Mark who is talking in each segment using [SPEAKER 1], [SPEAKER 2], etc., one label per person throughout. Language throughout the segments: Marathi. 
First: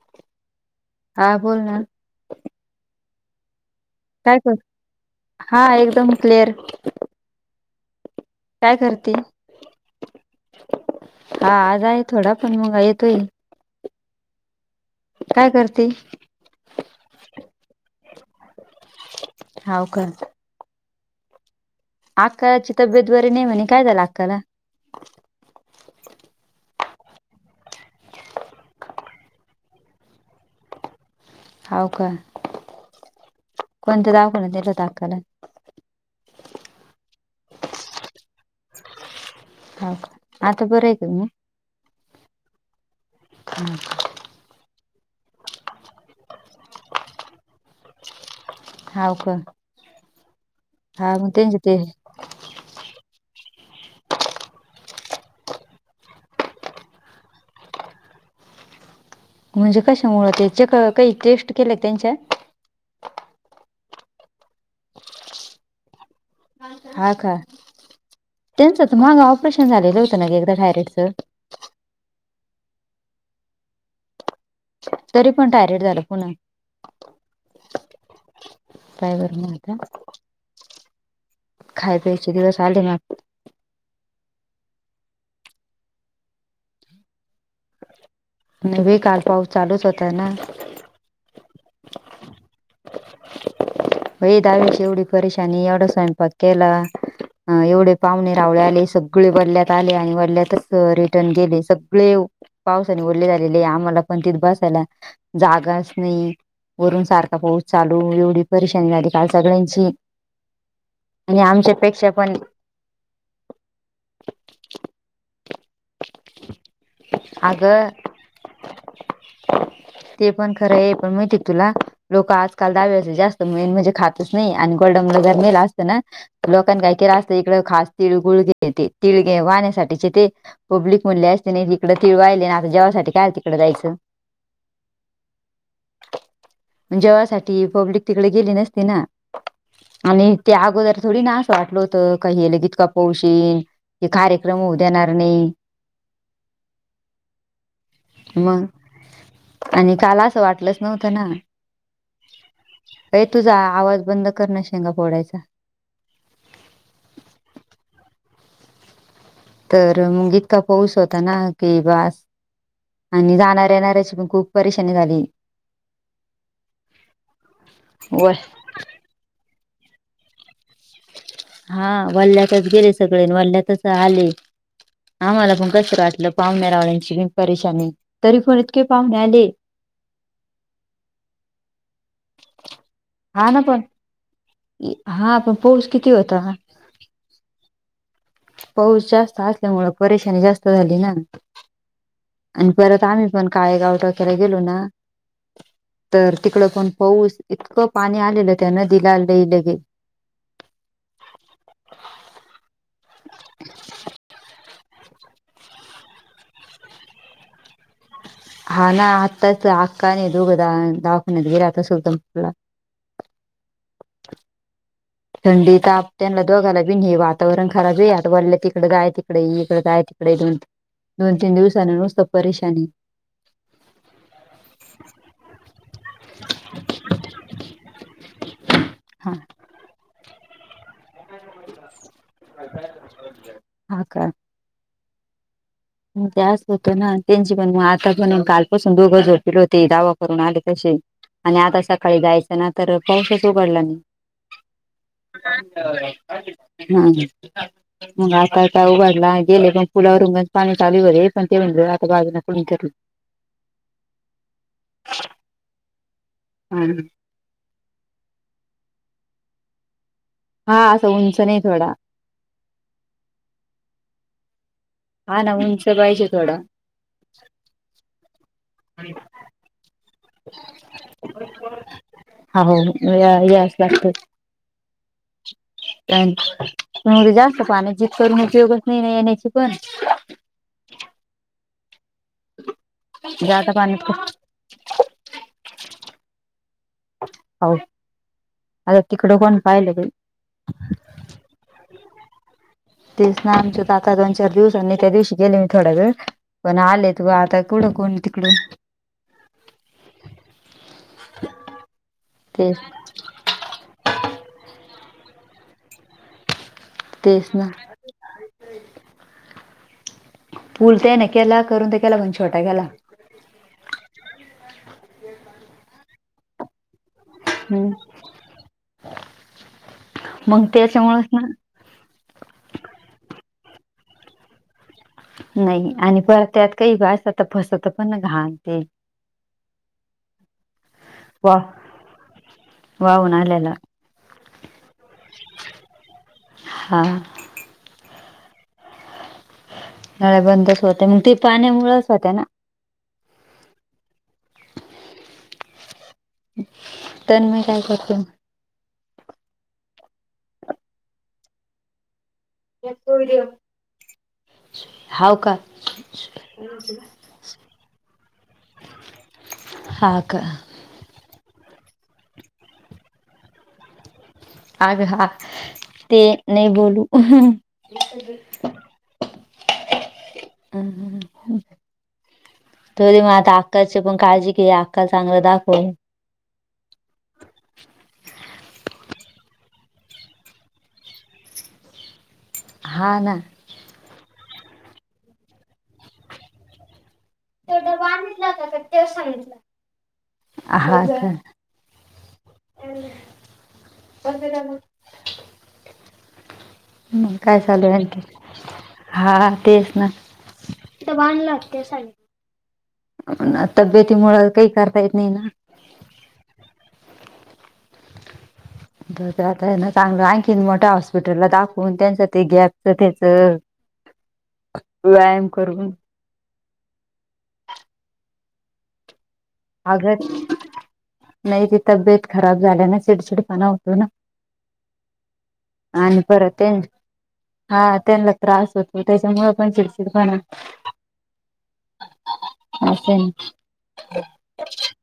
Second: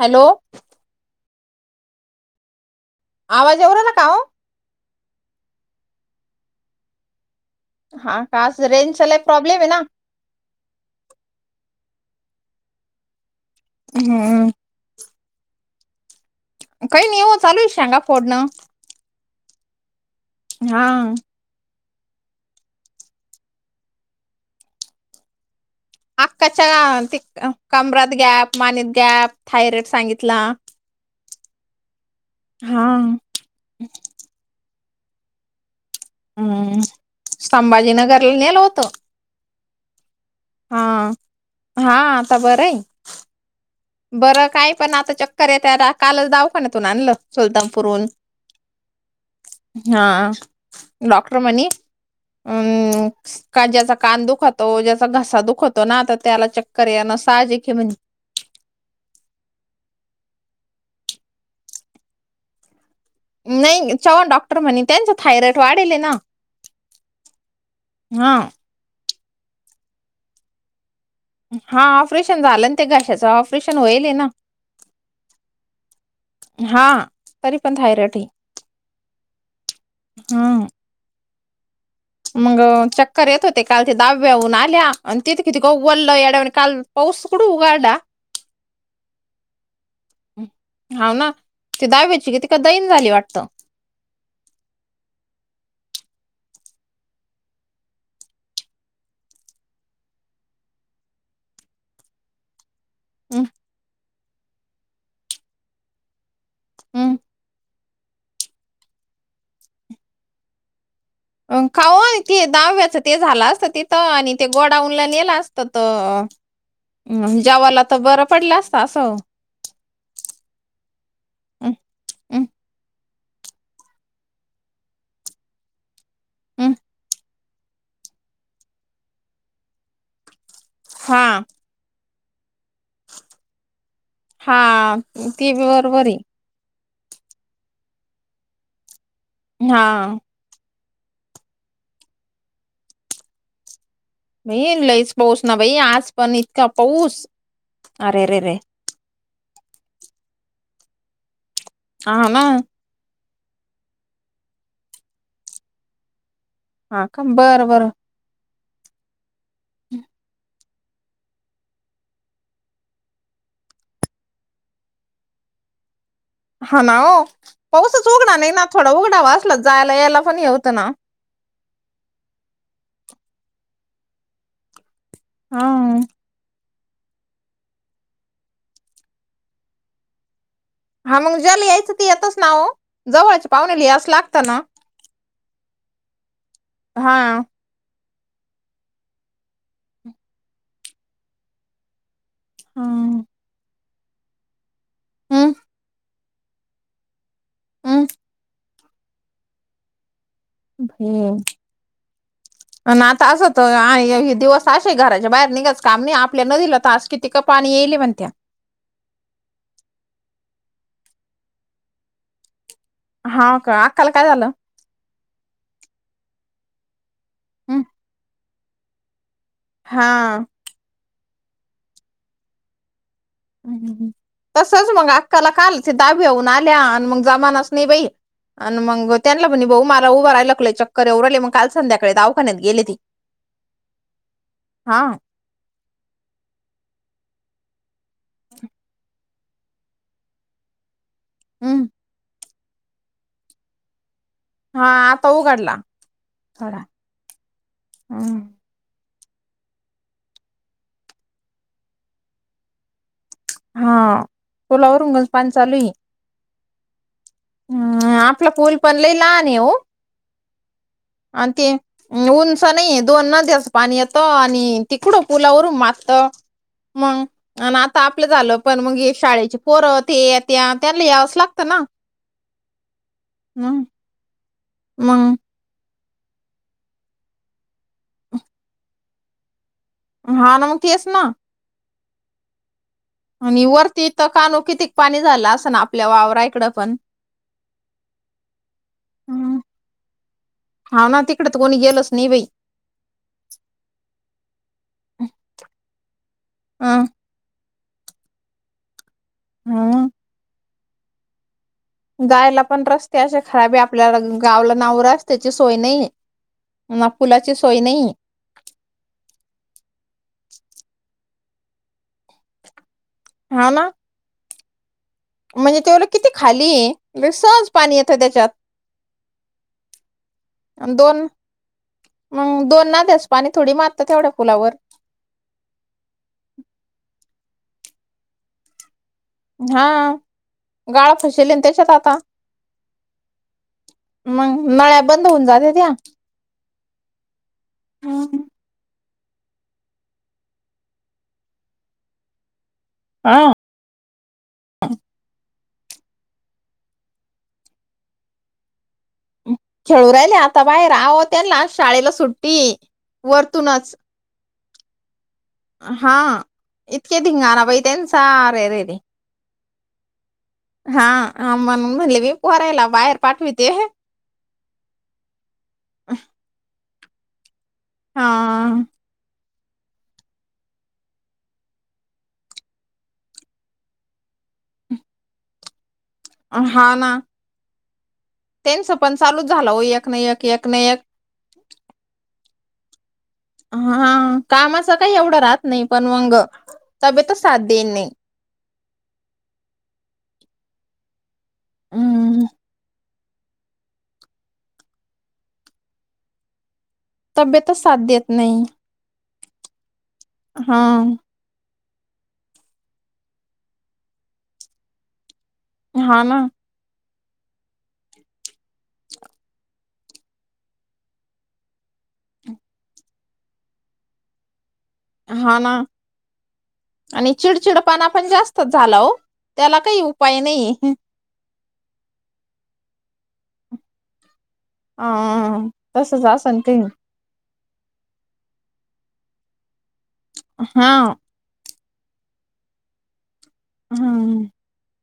[SPEAKER 1] हॅलो,
[SPEAKER 2] हा बोल ना.
[SPEAKER 1] आवाज येऊ राहला काओ?
[SPEAKER 2] ऐकू आलं, हा एकदम क्लिअर.
[SPEAKER 1] हा का, असं
[SPEAKER 2] काय
[SPEAKER 1] रेंज चा
[SPEAKER 2] करते
[SPEAKER 1] लई प्रॉब्लेम आहे ना,
[SPEAKER 2] हा आज आहे थोडा, पण मंग येतो ये.
[SPEAKER 1] हम्,
[SPEAKER 2] काय करती?
[SPEAKER 1] काही नाही ओ, चालू आहे शेंगा फोडणं.
[SPEAKER 2] हावं का.
[SPEAKER 1] हा,
[SPEAKER 2] आक्काची तब्येत बरी नाहीे म्हणे. काय झालं आक्का ला? [inaudible]
[SPEAKER 1] आक्काच्या ते कमरात गॅप, मानेत गॅप, थायरॉईड सांगितला.
[SPEAKER 2] हव का,
[SPEAKER 1] हा
[SPEAKER 2] कोणत्या दवाखान्यात नेलं होतं आक्का ला?
[SPEAKER 1] हम्म, संभाजीनगरला नेलं होतं.
[SPEAKER 2] हवं का, आक्का
[SPEAKER 1] हा
[SPEAKER 2] बरे आहेत व मग
[SPEAKER 1] हा, आता बरं हे.
[SPEAKER 2] [unintelligible]
[SPEAKER 1] बरं काही पण आता चक्कर येतंय आता, कालचं दावाखान्यातून आणलं सुलतानपूरून.
[SPEAKER 2] हाव का
[SPEAKER 1] हा,
[SPEAKER 2] हा मग
[SPEAKER 1] डॉक्टर
[SPEAKER 2] त्यांचे
[SPEAKER 1] म्हणे
[SPEAKER 2] ते
[SPEAKER 1] ह का ज्याचा कान दुखतो, ज्याचा घसा दुखतो ना, त त्याला चक्कर येन साहजिक हे म्हणे.
[SPEAKER 2] म्हणजे कशामुळं ते, चेक काही टेस्ट केल्या त्यांच्या?
[SPEAKER 1] नाही चव्हाण डॉक्टर म्हणे, त्यांचं थायरॉइड वाढेल येना.
[SPEAKER 2] हा का, त्यांच त मागं ऑपरेशन झालेलं होतं न ग एकदा थायरॉईडचं?
[SPEAKER 1] हा ऑपरेशन झालंन ते घशाचं ऑपरेशन होईल हे ना.
[SPEAKER 2] तरी पण थायरॉईड झालं पुन्हा?
[SPEAKER 1] हा. तरी पण थायरॉइड आहे
[SPEAKER 2] काय करणार आता.
[SPEAKER 1] हा,
[SPEAKER 2] खाय प्यायचे दिवस
[SPEAKER 1] मग
[SPEAKER 2] आले ना
[SPEAKER 1] चक्कर येतं होत ते काल ते दहाव्याहून आल्या. अन तेथी किती [unintelligible] येड्यावानी काल पाऊस कुठं उघडला.
[SPEAKER 2] नाही बाई, काल पाऊस चालूच होतय ना,
[SPEAKER 1] हाव ना, ते दहाव्याची कितीका दईन झाली वाटतं.
[SPEAKER 2] होइ दहाव्याची ऐवढी परेशानी, एवढा स्वयंपाक केला. एवढे पाहुणे रावळे आले सगळे वाल्यांत आले. आणि वाल्यातंच रिटर्न गेले. सगळे पावसाने वले
[SPEAKER 1] हम्म
[SPEAKER 2] झालेले. आम्हाला पण तिथं बसायला जागाच नाही. वरून
[SPEAKER 1] हम्म.
[SPEAKER 2] सारखा पाऊस चालू एवढी परेशानी झाली काल सगळ्यांची. आणि आमच्यापेक्षा
[SPEAKER 1] कावं
[SPEAKER 2] पण
[SPEAKER 1] ते दहाव्याचं ते झाला असतं तिथं, आणि ते गोडाऊन ला नेलं अस त त जेवाला
[SPEAKER 2] अगं
[SPEAKER 1] त बरं पडलं असत असं
[SPEAKER 2] ते पण खरं आहे, पण माहिती आहे तुला
[SPEAKER 1] हम्म,
[SPEAKER 2] लोकं
[SPEAKER 1] हम्म,
[SPEAKER 2] आजकाल दहावेचे जास्त मेन म्हणजे खातच नाही. आणि गोडाऊन जर नेला तना,
[SPEAKER 1] हम्म.
[SPEAKER 2] लोकांन काही केला असतं इकडं खास तिळगुळघे तिळगे वाहण्यासाठीचे ते पब्लिक
[SPEAKER 1] हा
[SPEAKER 2] म्हणले असते न इकडे तीळ वाहिले न आता जेवा
[SPEAKER 1] हा, ती बी बरोबर आहे.
[SPEAKER 2] जेवासाठी पब्लिक तिकडे गेली नसती ना,
[SPEAKER 1] हा
[SPEAKER 2] आणि त्या अगोदर थोडी ना असं वाटल होतं काही हेलंगितका पोशी,
[SPEAKER 1] बई लईच पाऊस ना बाई आज पण इतका पाऊस. अरे रे रे
[SPEAKER 2] मग आणि काल असं वाटलंच नव्हतं ना.
[SPEAKER 1] हा मग
[SPEAKER 2] ताई तुझा आवाज बंद कर ना शेंगा फोडायचा.
[SPEAKER 1] हा का बरं बरं
[SPEAKER 2] तर मग इतका पाऊस होता ना की बास. आणि जाणार येणाऱ्याची पण खूप परेशानी झाली.
[SPEAKER 1] हा ना हो पाऊसच उघड
[SPEAKER 2] वय
[SPEAKER 1] नाही ना थोडा उघडा वाचलाच जायला यायला पण हे होत ना.
[SPEAKER 2] हा वल्ल्यातच गेले सगळे वल्ल्यातच आले. आम्हाला
[SPEAKER 1] हा
[SPEAKER 2] पन कसतरी वाटलं पावनं रावळ्यांची परेशानी तरी पण इतके पाहुणे आले.
[SPEAKER 1] हा मग ज्याला यायचं ती येतच ना हो जवळची
[SPEAKER 2] हा ना
[SPEAKER 1] पाहुणे
[SPEAKER 2] पण
[SPEAKER 1] लि यावं लागतंच ना
[SPEAKER 2] हा पण पाऊस किती होता ना.
[SPEAKER 1] हा
[SPEAKER 2] पाऊस जास्त असल्यामुळे परेशानी जास्त झाली ना. आणि परत
[SPEAKER 1] हम्म
[SPEAKER 2] आम्ही पण काळेगाव टोक्याला गेलो ना.
[SPEAKER 1] हम्म
[SPEAKER 2] तर तिकडं पण पाऊस इतकं पाणी आलेलं त्या नदीला लई लई.
[SPEAKER 1] ह आणि आता असंत आणि दिवस [inaudible] असशे घराच्या बाहेर निघाच काम आपल्या नदीला तास कि तिकं पाणी येईली म्हणत्या.
[SPEAKER 2] हा ना आत्ताच अक्का आणि दोघं दवाखान्यात गेले आता सुलत्नपूरला.
[SPEAKER 1] हा का अक्काला काय झालं?
[SPEAKER 2] थंडी ताप त्यांना दोघायला बी नाही वातावरण
[SPEAKER 1] हम्म.
[SPEAKER 2] खराब आहे आता वल्या तिकडे जाय तिकडे येई त काय तिकडे
[SPEAKER 1] हा
[SPEAKER 2] दोन दोन तीन दिवसाने नुसतं परेशानी.
[SPEAKER 1] हम्म तसच मग अक्काला कालच दाबेऊन आल्या आणि मग जमानास नाही बाई. आणि मग
[SPEAKER 2] हा
[SPEAKER 1] त्यानला पण भाऊ उभ राय लागले चक्कर येऊ राहिले मग काल संध्याकाळी दावाखान्यात गेली नाही.
[SPEAKER 2] हा
[SPEAKER 1] हा
[SPEAKER 2] मग ते असं होतं ना त्यांची पण मग आता पण कालपासून दोघं झोपले होते दवा करून आले तसे, आणि आता
[SPEAKER 1] हम्म
[SPEAKER 2] सकाळी जायचं ना तर पाऊसच उघडला नाही.
[SPEAKER 1] हा आता उघडला थोडा
[SPEAKER 2] हम् मग
[SPEAKER 1] हम्म
[SPEAKER 2] आता [inaudible] उभारला गेले पण पुलावरुनच पाणी चालू होते पण ते म्हणज आता बाजू कुणी करली [inaudible]
[SPEAKER 1] हा पुलावरूनच पाणी चालू आहे.
[SPEAKER 2] हा
[SPEAKER 1] हम् आपला पूल पण लई लहान आहे हो.
[SPEAKER 2] हा असं उंच
[SPEAKER 1] आणि
[SPEAKER 2] नाही
[SPEAKER 1] ते
[SPEAKER 2] थोडा.
[SPEAKER 1] उंच नाही दोन नद्याचं पाणी येतं आणि तिकडं
[SPEAKER 2] हा ना
[SPEAKER 1] पुलावरून
[SPEAKER 2] उंच
[SPEAKER 1] मातत.
[SPEAKER 2] पाहिजे थोडा
[SPEAKER 1] मग आणि आता आपलं झालं पण मग शाळेची, पोर ते येत्या त्यांना यावचं लागतं ना.
[SPEAKER 2] हो या यावंच लागतं.
[SPEAKER 1] मग
[SPEAKER 2] जास्त पाण्या जि करून उपयोगच नाही ना येण्याची पण [inaudible]
[SPEAKER 1] हा ना मग तेच ना आणि
[SPEAKER 2] जाता
[SPEAKER 1] वरती
[SPEAKER 2] पाण्यात
[SPEAKER 1] इथ कानो किती पाणी झालं असं ना आपल्या वावराकडं पण,
[SPEAKER 2] हो आता तिकडं
[SPEAKER 1] हम्म.
[SPEAKER 2] कोन पाहिलं ग
[SPEAKER 1] हा ना तिकडे तर कोणी गेलच नाही बाई.
[SPEAKER 2] तेच ना आमचे काका दोन चार दिवसांनी त्या दिवशी गेले मी थोडा वेळ पण
[SPEAKER 1] अ
[SPEAKER 2] आले त आता कुंड कोण तिकडं?
[SPEAKER 1] हा
[SPEAKER 2] [inaudible]
[SPEAKER 1] जायला
[SPEAKER 2] तेच
[SPEAKER 1] पण रस्ते असे खराब आहे आपल्याला गावला नावर रसत्याची सोय नाहीये.
[SPEAKER 2] तेच ना पूल त्याने केला करून ते केला पण छोटा केला.
[SPEAKER 1] हा ना म्हणजे तेवल किती खाली ये. तवाच पाणी
[SPEAKER 2] हम्म
[SPEAKER 1] येतं त्याच्यात
[SPEAKER 2] मग
[SPEAKER 1] अन दोन
[SPEAKER 2] त्याच्यामुळेच ना
[SPEAKER 1] मंग दोन ना [unintelligible] पाणी थोडी मारतात तेवढ्या पुलावर.
[SPEAKER 2] नाई आणि परत त्यात काही बाय असत फसत पण घालते
[SPEAKER 1] हा गाळा फशिले
[SPEAKER 2] वा
[SPEAKER 1] अन त्याच्यात आता.
[SPEAKER 2] वाहून आल्याला
[SPEAKER 1] मंग नळ्या बंद होऊन जातत्या.
[SPEAKER 2] हा
[SPEAKER 1] [unintelligible]
[SPEAKER 2] नळ्या बंदच होत्या मंग ते पाण्यामुळच होत्या ना.
[SPEAKER 1] हा
[SPEAKER 2] तन्मय काय करतोय?
[SPEAKER 1] खेळू राहिले आता बाहेर आव त्यानला शाळेला सूट टी वरतूनच
[SPEAKER 2] हाव का
[SPEAKER 1] हा इतके धिंगारा बाई त्यांचा अ रे रे रे
[SPEAKER 2] हा का
[SPEAKER 1] हा अ म्हण म्हणले मी पोहरायला बाहेर पाठविते
[SPEAKER 2] अग हा ते नाही बोलू
[SPEAKER 1] हा
[SPEAKER 2] [unintelligible] थोडी मग आता अक्काची पण काळजी घे अक्काला चांगल दाखव.
[SPEAKER 1] हा ना तेनचं पण चालूच झाल ओ एक ना एक एक ना एक
[SPEAKER 2] हा ना
[SPEAKER 1] हा कामाचं काही एवढं राहत नाही पण मंग तब्येतच साथ देतनई.
[SPEAKER 2] हा का
[SPEAKER 1] हम्म
[SPEAKER 2] [unintelligible] मंग काय
[SPEAKER 1] तब्येतच
[SPEAKER 2] चालू आहे
[SPEAKER 1] साथ
[SPEAKER 2] आणखीन
[SPEAKER 1] देत नाही
[SPEAKER 2] हा तेच ना
[SPEAKER 1] हा
[SPEAKER 2] काही करता येत नाही ना.
[SPEAKER 1] हा ना
[SPEAKER 2] द आता ना चांगलं आणखीन मोठ्या हॉस्पिटलला दाखवून त्यांचं ते गॅपच त्याच [inaudible]
[SPEAKER 1] हा ना
[SPEAKER 2] करून
[SPEAKER 1] आणि चिडचिडपणा पण जास्तच झाला ओ
[SPEAKER 2] अग नाही ते तब्येत खराब झाल्यान चिडचिडपणा होतो ना.
[SPEAKER 1] अ
[SPEAKER 2] आणि
[SPEAKER 1] तसच
[SPEAKER 2] परत
[SPEAKER 1] असन
[SPEAKER 2] ते
[SPEAKER 1] काही
[SPEAKER 2] हा त्यांना त्रास होतो, त्यांच्यामुळे पण चिडचिडपणा.
[SPEAKER 1] हा
[SPEAKER 2] असेन.
[SPEAKER 1] हम.
[SPEAKER 2] [inaudible]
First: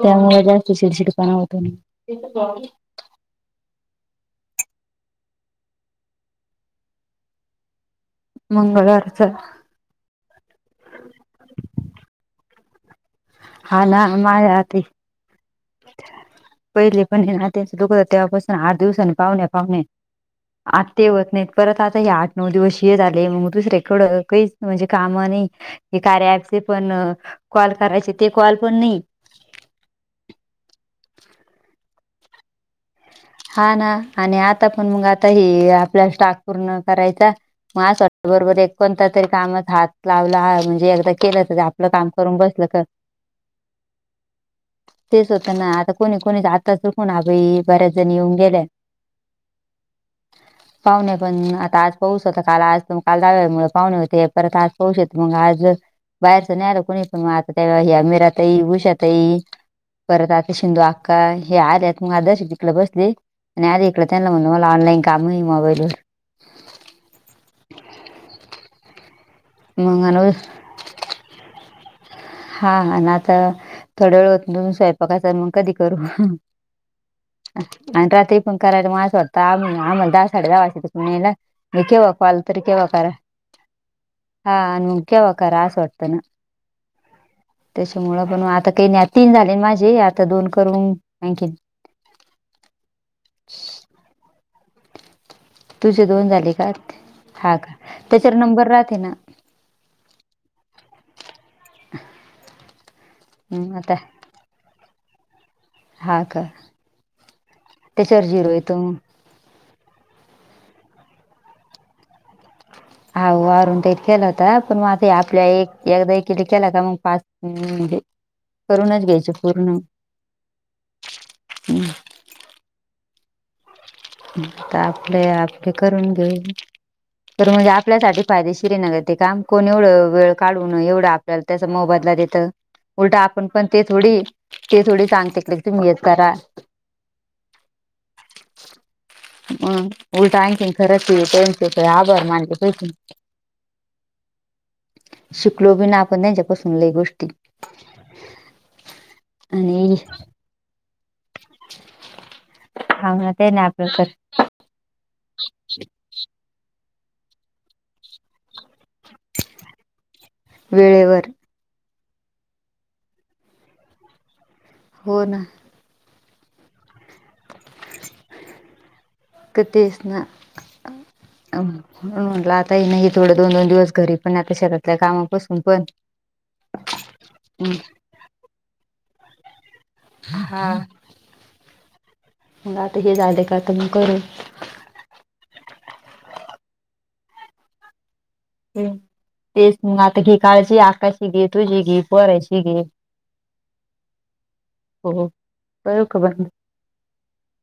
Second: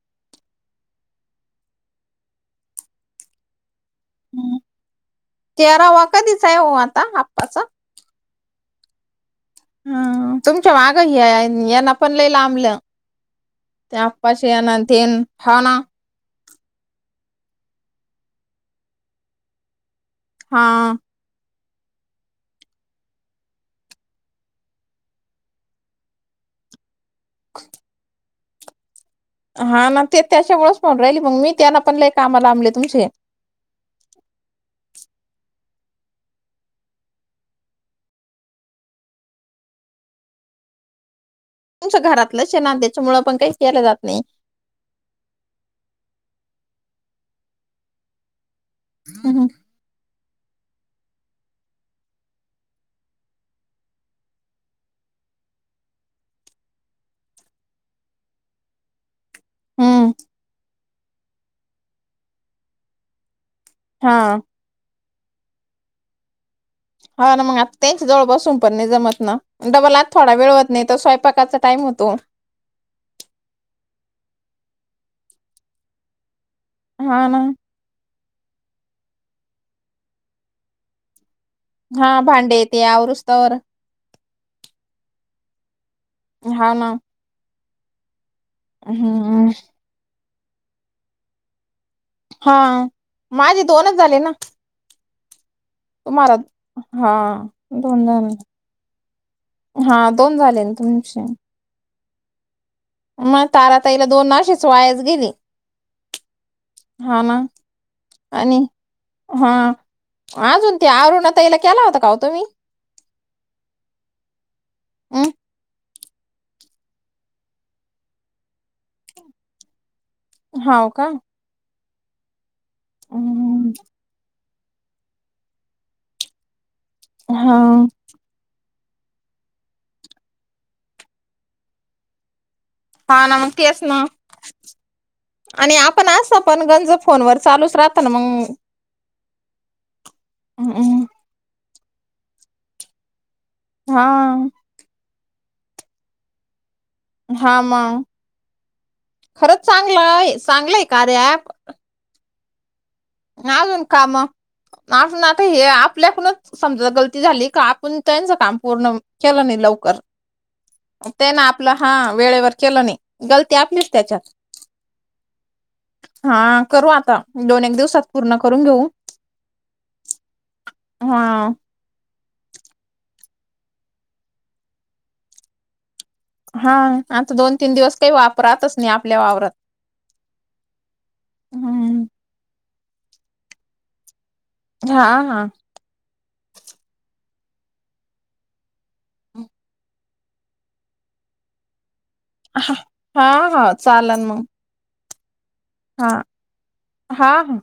[SPEAKER 2] त्यामुळे जास्ती चिडचिडपणा होतो ना.
[SPEAKER 1] तेरावा कधीच आहे हो, आता आप्पाचा?
[SPEAKER 2] मंगळवारचा.
[SPEAKER 1] अ.. तुमच्या माघ ही आहे, यांना पण लई लांबलं.
[SPEAKER 2] हा
[SPEAKER 1] त्या
[SPEAKER 2] ना
[SPEAKER 1] आप्पाची
[SPEAKER 2] माझ्या आती
[SPEAKER 1] आनं, तेन हो ना?
[SPEAKER 2] पहिले पण नातचं दुख, तेव्हापासून आठ दिवसानी पाहुण्या पाहुणे.
[SPEAKER 1] हा
[SPEAKER 2] आत्ते होत नाही. परत आता हे आठ नऊ दिवस ये झाले, मग दुसरेकड काहीच म्हणजे काम नही. हे कार्या आजचे पण कॉल करायचे, ते कॉल पण नाही.
[SPEAKER 1] हा ना ते त्यांच्यामुळेच पाहून राहिली मग, मी त्यांना पण लै काम लांबले तुमचे.
[SPEAKER 2] हा ना, आणि आता पण मग आता हे आपल्या स्टाक पूर्ण करायचा. मला असं वाटत बरोबर, एक कोणता तरी कामात हात लावला म्हणजे एकदा. केलं तर ते, आपलं
[SPEAKER 1] तुमचं
[SPEAKER 2] काम करून
[SPEAKER 1] घरातलंच आहे
[SPEAKER 2] बसलं
[SPEAKER 1] ना
[SPEAKER 2] तर.
[SPEAKER 1] त्याच्यामुळं पण काही केलं जात नाही
[SPEAKER 2] तेच होतं ना आता कोणी कोणी आता, चुकून आभई बऱ्याच जण येऊन गेल्या.
[SPEAKER 1] अहमं.
[SPEAKER 2] [inaudible] पाहुणे पण आता आज पाऊस होता, काल आज काल दहाव्या मुळं पाहुणे होते परत आज. पाऊस येतो मग आज बाहेरच नाही आलं कुणी, पण मग आता ते हे मीराताई, उषाताई.
[SPEAKER 1] हम्म
[SPEAKER 2] परत आता शिंंदू आक्का हे आलेत. मग [unintelligible] इकल बसले. आणि आले इकडे
[SPEAKER 1] हा
[SPEAKER 2] त्यांना म्हणल, मला ऑनलाईन काम आहे मोबाईल वर.
[SPEAKER 1] हा ना, मग आता तेनच्यां जवळ बसून पण नाही जमतं ना, डबल
[SPEAKER 2] मग
[SPEAKER 1] आत
[SPEAKER 2] अनु
[SPEAKER 1] थोडा वेळ होतं. नाही तर, स्वयंपाकाचा टाईम होतो.
[SPEAKER 2] हा हा नाक थोडावेळ होतं, स्वयंपाकाचा मग कधी करू.
[SPEAKER 1] हा ना.
[SPEAKER 2] आणि रात्री पण करायला मग असं होतं, आम्ही आम्हाला दहा साडे दहा वाजत्यात फोन यायला. मग केव्हा
[SPEAKER 1] हा
[SPEAKER 2] कॉल तरी
[SPEAKER 1] भांडे ते
[SPEAKER 2] केेव्हा करा,
[SPEAKER 1] आवरुस तवर
[SPEAKER 2] हा मगं केव्हा करा आस वाटत ना.
[SPEAKER 1] हांव ना.
[SPEAKER 2] त्याच्यामुळं पण आता काही न तीन
[SPEAKER 1] हम्म
[SPEAKER 2] झालेन, माझे आता दोन करून आणखीन.
[SPEAKER 1] हा, माझे दोनच झाले ना.
[SPEAKER 2] तुझे दोन
[SPEAKER 1] तुम्हारा
[SPEAKER 2] झाले का
[SPEAKER 1] हा
[SPEAKER 2] का
[SPEAKER 1] दोन झाले.
[SPEAKER 2] त्याच्यावर नंबर राहते ना
[SPEAKER 1] हा, दोन झाले ना तुमचे.
[SPEAKER 2] [inaudible]
[SPEAKER 1] मग
[SPEAKER 2] हम्म आता
[SPEAKER 1] ताराताईला दोन आशेच वायाच गेले.
[SPEAKER 2] हा का, त्यांच्यावर झिरू
[SPEAKER 1] आणि
[SPEAKER 2] येतो.
[SPEAKER 1] हा अजून ते, अरुणताईला केला होता का ओ तुम्ही.
[SPEAKER 2] आओ आरून ताईला केलं होता, पण माझ ते
[SPEAKER 1] हम्म
[SPEAKER 2] आपल्या एक. एकदा एक केला का, मग पाच म्हणजे करूनच घ्यायचे पूर्ण.
[SPEAKER 1] हांव का.
[SPEAKER 2] अमं.
[SPEAKER 1] अं.
[SPEAKER 2] आता आपले आप्पे करून घेऊ. तर
[SPEAKER 1] हा
[SPEAKER 2] म्हणजे आपल्यासाठी फायदेशीरय ना गं ते काम. कोण एवढं वेळ काढून एवढं आपल्याला त्याचा मोबदला देतं? उलटं
[SPEAKER 1] हा ना
[SPEAKER 2] आपण
[SPEAKER 1] मग
[SPEAKER 2] पण ते
[SPEAKER 1] तेच ना
[SPEAKER 2] थोडी, ते थोडी सांगते की तुम्ही हे करा.
[SPEAKER 1] अन् गंजत फोनवर चालूच राहत ना मग.
[SPEAKER 2] हम, उलटं आईचं
[SPEAKER 1] हम्म
[SPEAKER 2] खरचय, त्यांचे तर आभार मानले पाहिजे.
[SPEAKER 1] हा.
[SPEAKER 2] शिकलो बी न् आपण त्यांच्यापासून लई गोष्
[SPEAKER 1] हा मग! खरंच
[SPEAKER 2] आणि
[SPEAKER 1] चांगलाय, चांगलय कार्या अँप.
[SPEAKER 2] हा. हा. ते नाही आपलं तर.
[SPEAKER 1] ना नाता हे आपल्याकूनच समजा गलती झाली का पुण त्यांचं काम पूर्ण केलं नाही लवकर.
[SPEAKER 2] वेळेवर
[SPEAKER 1] त्यानं आपलं हा वेळेवर केलं नाही. गलती आपलीच त्याच्यात.
[SPEAKER 2] हो ना.
[SPEAKER 1] हा, करू आता. दोन-एक दिवसात पूर्ण करून घेऊ.
[SPEAKER 2] तर तेच ना
[SPEAKER 1] हा.
[SPEAKER 2] म्हणून म्हटलं. आता हे नाही थोडं दोन-दोन दिवस घरी पण आता शेतातल्या कामापसून पण
[SPEAKER 1] हा, आता दोन-तीन दिवस काही वापरातच नाही आपल्या वावरात.
[SPEAKER 2] हा.
[SPEAKER 1] हम्म
[SPEAKER 2] मग आता हे झाले का तुम्ही करून?
[SPEAKER 1] हा. हा.
[SPEAKER 2] हम. तेच मग आता घे काळजी, आकाशची घे, तुझी घे. पोरायची घे. हम्म.
[SPEAKER 1] हा हा चालन मग
[SPEAKER 2] हम्म. करू
[SPEAKER 1] हा
[SPEAKER 2] का बंद मग?
[SPEAKER 1] हा. हा.